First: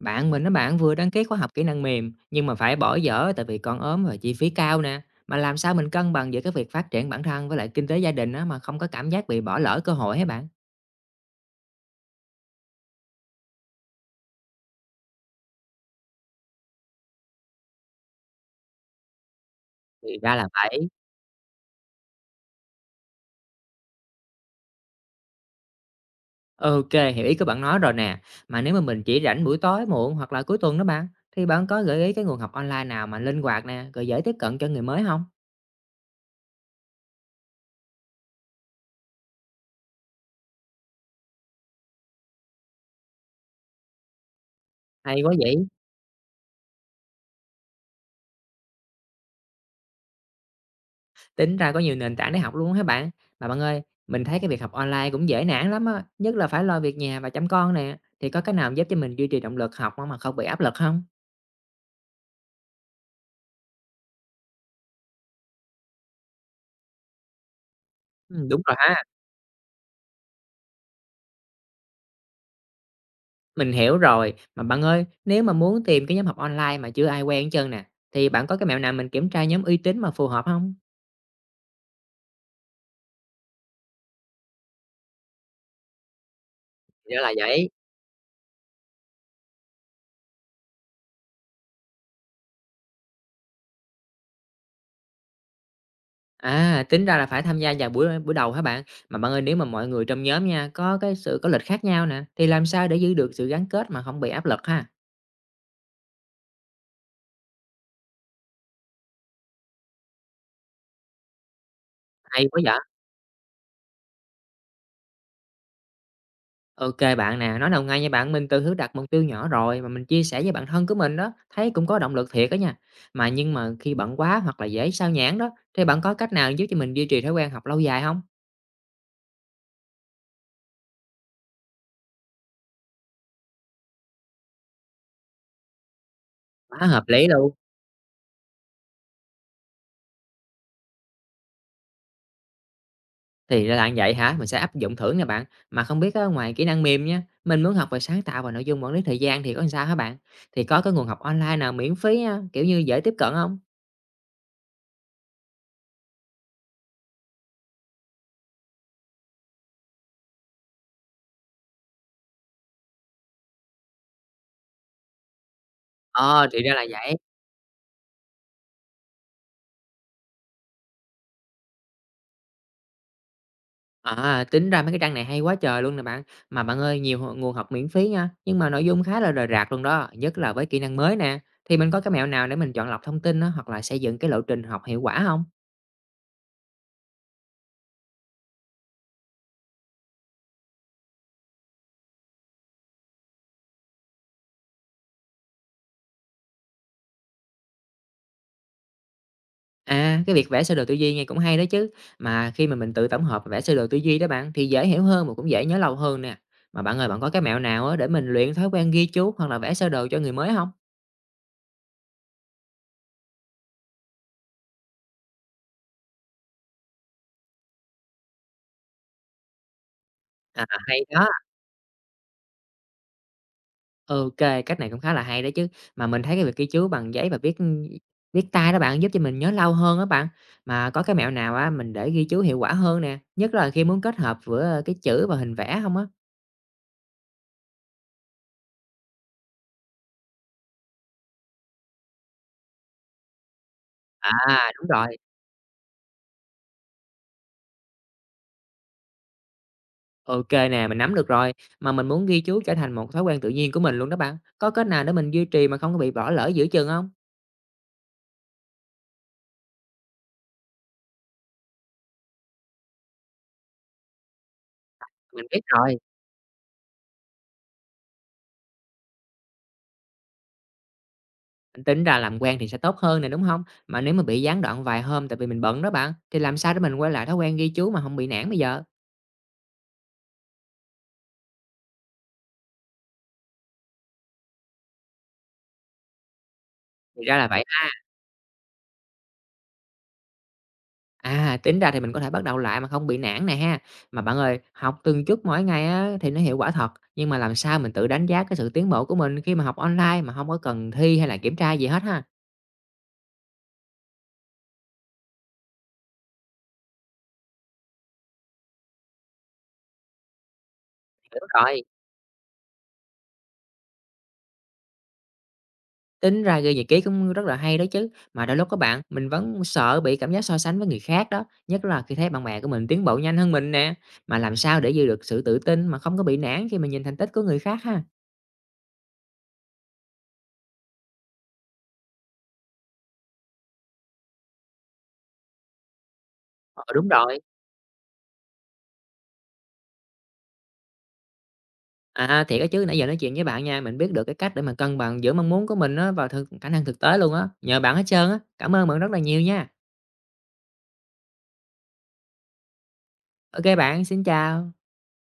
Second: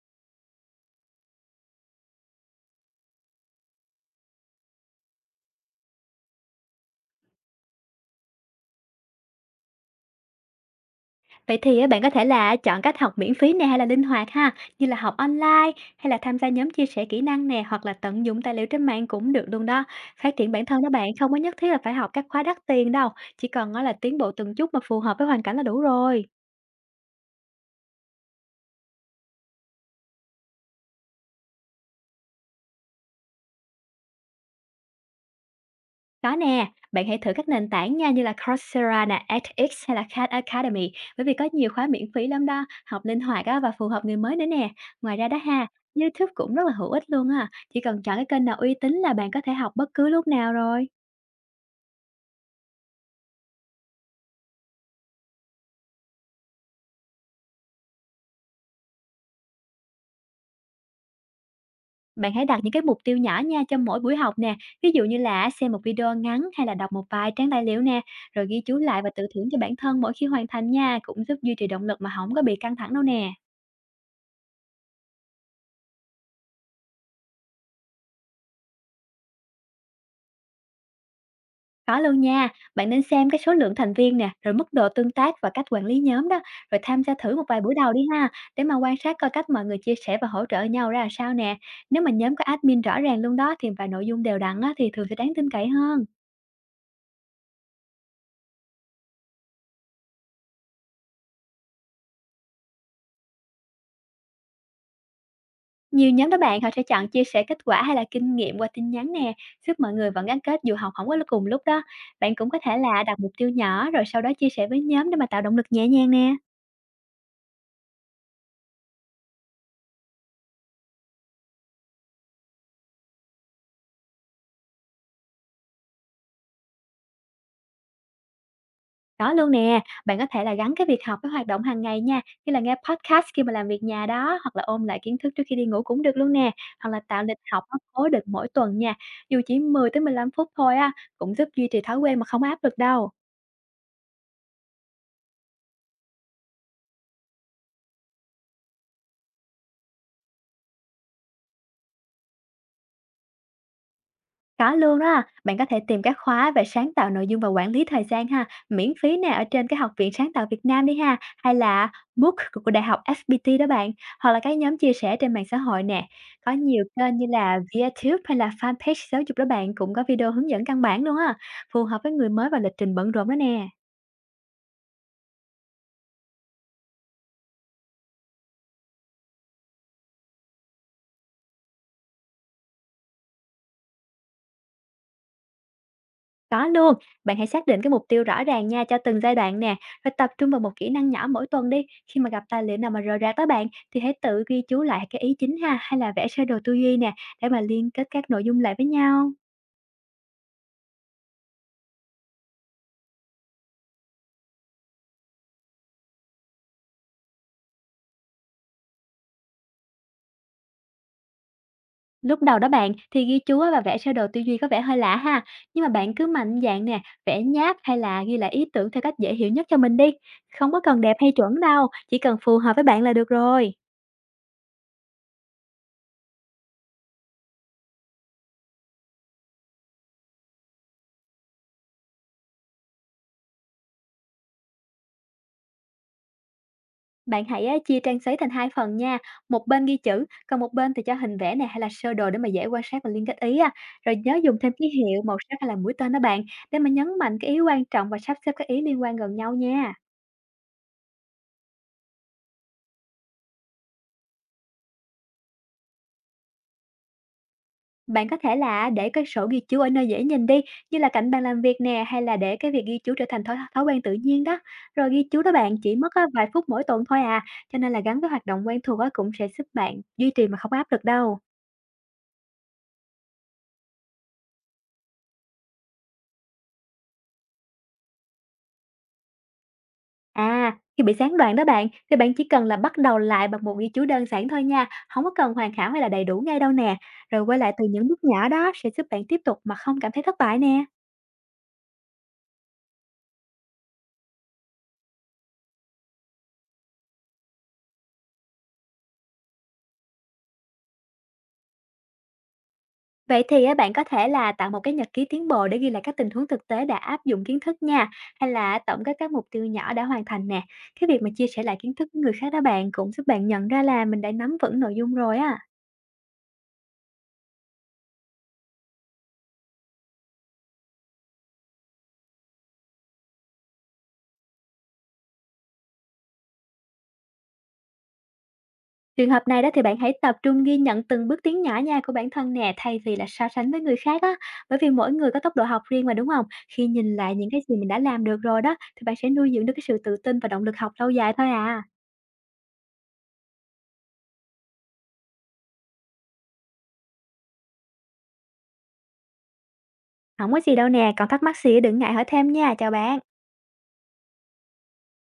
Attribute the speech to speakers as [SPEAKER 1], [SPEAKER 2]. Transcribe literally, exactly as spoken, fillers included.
[SPEAKER 1] Bạn mình nó bạn vừa đăng ký khóa học kỹ năng mềm nhưng mà phải bỏ dở tại vì con ốm và chi phí cao nè. Mà làm sao mình cân bằng giữa cái việc phát triển bản thân với lại kinh tế gia đình á mà không có cảm giác bị bỏ lỡ cơ hội hả bạn?
[SPEAKER 2] Vậy thì á, bạn có thể là chọn cách học miễn phí nè hay là linh hoạt ha, như là học online hay là tham gia nhóm chia sẻ kỹ năng nè, hoặc là tận dụng tài liệu trên mạng cũng được luôn đó.
[SPEAKER 1] Thì ra
[SPEAKER 2] Phát
[SPEAKER 1] là
[SPEAKER 2] triển bản thân
[SPEAKER 1] vậy.
[SPEAKER 2] đó bạn không có nhất thiết là phải học các khóa đắt tiền đâu, chỉ cần á là tiến bộ từng chút mà phù hợp với hoàn cảnh là đủ rồi.
[SPEAKER 1] Ok, hiểu ý của bạn nói rồi nè. Mà nếu mà mình chỉ rảnh buổi tối muộn hoặc là cuối tuần đó bạn, thì bạn có gợi ý cái nguồn học online nào mà linh hoạt nè, rồi dễ tiếp cận cho người mới không?
[SPEAKER 2] Có nè, bạn hãy thử các nền tảng nha như là Coursera nè, edX hay là Khan Academy, bởi vì có nhiều khóa miễn phí lắm đó, học linh hoạt á và phù hợp người mới nữa nè. Ngoài
[SPEAKER 1] Hay
[SPEAKER 2] ra
[SPEAKER 1] quá
[SPEAKER 2] đó
[SPEAKER 1] vậy.
[SPEAKER 2] ha, YouTube cũng rất là hữu ích luôn á, chỉ cần chọn cái kênh nào uy tín là bạn có thể học bất cứ lúc nào rồi.
[SPEAKER 1] Tính ra có nhiều nền tảng để học luôn á hả bạn? Mà bạn ơi, mình thấy cái việc học online cũng dễ nản lắm á, nhất là phải lo việc nhà và chăm con nè. Thì có cái nào giúp cho mình duy trì động lực học mà không bị áp lực không?
[SPEAKER 2] Bạn hãy đặt những cái mục tiêu nhỏ nha cho mỗi buổi học nè, ví dụ như là xem một video ngắn hay là đọc một vài trang tài liệu nè, rồi
[SPEAKER 1] Ừm, đúng
[SPEAKER 2] ghi
[SPEAKER 1] rồi
[SPEAKER 2] chú
[SPEAKER 1] ha,
[SPEAKER 2] lại và tự thưởng cho bản thân mỗi khi hoàn thành nha, cũng giúp duy trì động lực mà không có bị căng thẳng đâu nè.
[SPEAKER 1] mình hiểu rồi. Mà bạn ơi, nếu mà muốn tìm cái nhóm học online mà chưa ai quen hết trơn nè, thì bạn có cái mẹo nào mình kiểm tra nhóm uy tín mà phù hợp không?
[SPEAKER 2] Có luôn nha, bạn nên xem cái số lượng thành viên nè, rồi mức độ tương tác và cách quản lý nhóm đó, rồi tham
[SPEAKER 1] Thì
[SPEAKER 2] gia
[SPEAKER 1] ra là
[SPEAKER 2] thử một vài
[SPEAKER 1] vậy.
[SPEAKER 2] buổi đầu đi ha, để mà quan sát coi cách mọi người chia sẻ và hỗ trợ nhau ra là sao nè. Nếu mà nhóm có admin rõ ràng luôn đó thì và nội dung đều đặn á, thì thường sẽ đáng tin cậy hơn.
[SPEAKER 1] À, tính ra là phải tham gia vào buổi buổi đầu hả bạn? Mà bạn ơi, nếu mà mọi người trong nhóm nha, có cái sự có lịch khác nhau nè, thì làm sao để giữ được sự gắn kết mà không bị áp lực ha?
[SPEAKER 2] Nhiều nhóm đó bạn, họ sẽ chọn chia sẻ kết quả hay là kinh nghiệm qua tin nhắn nè, giúp mọi người vẫn gắn kết dù học không có cùng lúc đó. Bạn
[SPEAKER 1] Hay
[SPEAKER 2] cũng có
[SPEAKER 1] quá vậy!
[SPEAKER 2] thể là đặt mục tiêu nhỏ rồi sau đó chia sẻ với nhóm để mà tạo động lực nhẹ nhàng nè.
[SPEAKER 1] OK bạn nè, nói đầu ngay nha bạn, mình từ thứ đặt mục tiêu nhỏ rồi mà mình chia sẻ với bạn thân của mình đó, thấy cũng có động lực thiệt đó nha. Mà nhưng mà khi bận quá hoặc là dễ sao nhãng đó, thì bạn có cách nào giúp cho mình duy trì thói quen học lâu dài không?
[SPEAKER 2] Đó luôn nè, bạn có thể là gắn cái việc học với hoạt động hàng ngày nha, như là nghe podcast khi mà làm việc nhà đó, hoặc là ôn lại kiến thức trước khi đi ngủ cũng được luôn nè,
[SPEAKER 1] Quá
[SPEAKER 2] hoặc là
[SPEAKER 1] hợp
[SPEAKER 2] tạo
[SPEAKER 1] lý
[SPEAKER 2] lịch
[SPEAKER 1] luôn.
[SPEAKER 2] học nó cố định mỗi tuần nha, dù chỉ mười tới mười lăm phút thôi á, cũng giúp duy trì thói quen mà không áp lực đâu.
[SPEAKER 1] Thì ra là như vậy hả? Mình sẽ áp dụng thử nè bạn. Mà không biết á, ngoài kỹ năng mềm nha, mình muốn học về sáng tạo và nội dung quản lý thời gian thì có làm sao hả bạn? Thì có cái nguồn học online nào miễn phí á, kiểu như dễ tiếp cận không?
[SPEAKER 2] Có luôn đó, bạn có thể tìm các khóa về sáng tạo nội dung và quản lý thời gian ha, miễn phí nè ở trên cái Học viện Sáng tạo Việt Nam đi ha, hay là book của của Đại học ép pê tê đó bạn, hoặc là cái nhóm chia sẻ trên mạng xã hội nè.
[SPEAKER 1] Ờ,
[SPEAKER 2] Có
[SPEAKER 1] thì ra là
[SPEAKER 2] nhiều
[SPEAKER 1] vậy.
[SPEAKER 2] kênh như là Vietube hay là fanpage giáo dục đó bạn cũng có video hướng dẫn căn bản luôn á, phù hợp với người mới và lịch trình bận rộn đó nè.
[SPEAKER 1] À, tính ra mấy cái trang này hay quá trời luôn nè bạn. Mà bạn ơi, nhiều h- nguồn học miễn phí nha, nhưng mà nội dung khá là rời rạc luôn đó, nhất là với kỹ năng mới nè. Thì mình có cái mẹo nào để mình chọn lọc thông tin đó, hoặc là xây dựng cái lộ trình học hiệu quả không?
[SPEAKER 2] Có luôn, bạn hãy xác định cái mục tiêu rõ ràng nha cho từng giai đoạn nè, rồi tập trung vào một kỹ năng nhỏ mỗi tuần đi. Khi mà gặp tài liệu nào mà rời rạc đó bạn, thì hãy tự ghi chú lại cái ý chính ha, hay là vẽ sơ đồ tư duy nè, để mà liên kết các nội dung lại với nhau.
[SPEAKER 1] À, cái việc vẽ sơ đồ tư duy nghe cũng hay đó chứ. Mà khi mà mình tự tổng hợp và vẽ sơ đồ tư duy đó bạn thì dễ hiểu hơn mà cũng dễ nhớ lâu hơn nè. Mà bạn ơi, bạn có cái mẹo nào á để mình luyện thói quen ghi chú hoặc là vẽ sơ đồ cho người mới không?
[SPEAKER 2] Lúc đầu đó bạn, thì ghi chú á và vẽ sơ đồ tư duy có vẻ hơi lạ ha, nhưng mà bạn cứ mạnh dạn nè, vẽ nháp hay là ghi lại ý tưởng theo cách dễ hiểu nhất cho mình đi.
[SPEAKER 1] À,
[SPEAKER 2] Không có cần
[SPEAKER 1] hay
[SPEAKER 2] đẹp
[SPEAKER 1] đó.
[SPEAKER 2] hay chuẩn đâu, chỉ cần phù hợp với bạn là được rồi.
[SPEAKER 1] Ok, cách này cũng khá là hay đấy chứ. Mà mình thấy cái việc ghi chú bằng giấy và viết, viết tay đó bạn, giúp cho mình nhớ lâu hơn đó bạn. Mà có cái mẹo nào á mình để ghi chú hiệu quả hơn nè, nhất là khi muốn kết hợp giữa cái chữ và hình vẽ không á?
[SPEAKER 2] Bạn hãy á, chia trang giấy thành hai phần nha, một bên ghi chữ, còn một bên thì cho hình vẽ này hay là sơ đồ để mà dễ quan sát và liên kết ý á. Rồi nhớ dùng
[SPEAKER 1] À,
[SPEAKER 2] thêm
[SPEAKER 1] đúng
[SPEAKER 2] ký
[SPEAKER 1] rồi,
[SPEAKER 2] hiệu, màu sắc hay là mũi tên đó bạn, để mà nhấn mạnh cái ý quan trọng và sắp xếp các ý liên quan gần nhau nha.
[SPEAKER 1] ok nè, mình nắm được rồi. Mà mình muốn ghi chú trở thành một thói quen tự nhiên của mình luôn đó bạn. Có cách nào để mình duy trì mà không có bị bỏ lỡ giữa chừng không?
[SPEAKER 2] Bạn có thể là để cái sổ ghi chú ở nơi dễ nhìn đi, như là cạnh bàn làm việc nè, hay là để cái việc ghi chú trở thành thói, thói quen tự nhiên đó. Rồi ghi chú
[SPEAKER 1] Mình
[SPEAKER 2] đó
[SPEAKER 1] biết
[SPEAKER 2] bạn chỉ
[SPEAKER 1] rồi,
[SPEAKER 2] mất á, vài phút mỗi tuần thôi à, cho nên là gắn với hoạt động quen thuộc á, cũng sẽ giúp bạn duy trì mà không áp lực đâu.
[SPEAKER 1] mình tính ra làm quen thì sẽ tốt hơn nè, đúng không? Mà nếu mà bị gián đoạn vài hôm tại vì mình bận đó bạn, thì làm sao để mình quay lại thói quen ghi chú mà không bị nản bây giờ?
[SPEAKER 2] À, khi bị gián đoạn đó bạn, thì bạn chỉ cần là bắt đầu lại bằng một ghi chú đơn giản thôi nha, không có cần hoàn hảo hay là đầy đủ ngay đâu nè.
[SPEAKER 1] Thì ra
[SPEAKER 2] Rồi
[SPEAKER 1] là
[SPEAKER 2] quay
[SPEAKER 1] vậy.
[SPEAKER 2] lại từ những bước nhỏ đó sẽ giúp bạn tiếp tục mà không cảm thấy thất bại nè.
[SPEAKER 1] À, tính ra thì mình có thể bắt đầu lại mà không bị nản nè ha. Mà bạn ơi, học từng chút mỗi ngày á, thì nó hiệu quả thật, nhưng mà làm sao mình tự đánh giá cái sự tiến bộ của mình khi mà học online mà không có cần thi hay là kiểm tra gì hết ha?
[SPEAKER 2] Vậy thì á, bạn có thể là tạo một cái nhật ký tiến bộ để ghi lại các tình huống thực tế đã áp dụng kiến thức nha, hay là tổng kết các mục tiêu nhỏ đã hoàn thành nè. Cái việc mà chia
[SPEAKER 1] Đúng
[SPEAKER 2] sẻ lại
[SPEAKER 1] rồi,
[SPEAKER 2] kiến thức với người khác đó bạn cũng giúp bạn nhận ra là mình đã nắm vững nội dung rồi á.
[SPEAKER 1] tính ra ghi nhật ký cũng rất là hay đó chứ. Mà đôi lúc các bạn, mình vẫn sợ bị cảm giác so sánh với người khác đó, nhất là khi thấy bạn bè của mình tiến bộ nhanh hơn mình nè. Mà làm sao để giữ được sự tự tin mà không có bị nản khi mà nhìn thành tích của người khác ha?
[SPEAKER 2] Trường hợp này đó thì bạn hãy tập trung ghi nhận từng bước tiến nhỏ nha của bản thân nè, thay vì là so sánh với người khác á, bởi vì mỗi người có tốc độ học riêng mà đúng không?
[SPEAKER 1] Ờ,
[SPEAKER 2] Khi
[SPEAKER 1] đúng
[SPEAKER 2] nhìn lại
[SPEAKER 1] rồi.
[SPEAKER 2] những cái gì mình đã làm được rồi đó thì bạn sẽ nuôi dưỡng được cái sự tự tin và động lực học lâu dài thôi à.
[SPEAKER 1] À, thiệt á chứ, nãy giờ nói chuyện với bạn nha, mình biết được cái cách để mà cân bằng giữa mong muốn của mình á và thực khả năng thực tế luôn á, nhờ bạn hết trơn á. Cảm ơn bạn rất là nhiều nha.
[SPEAKER 2] Không có gì đâu nè, còn thắc mắc gì đừng ngại hỏi thêm nha, chào bạn.
[SPEAKER 1] Ok bạn, xin chào.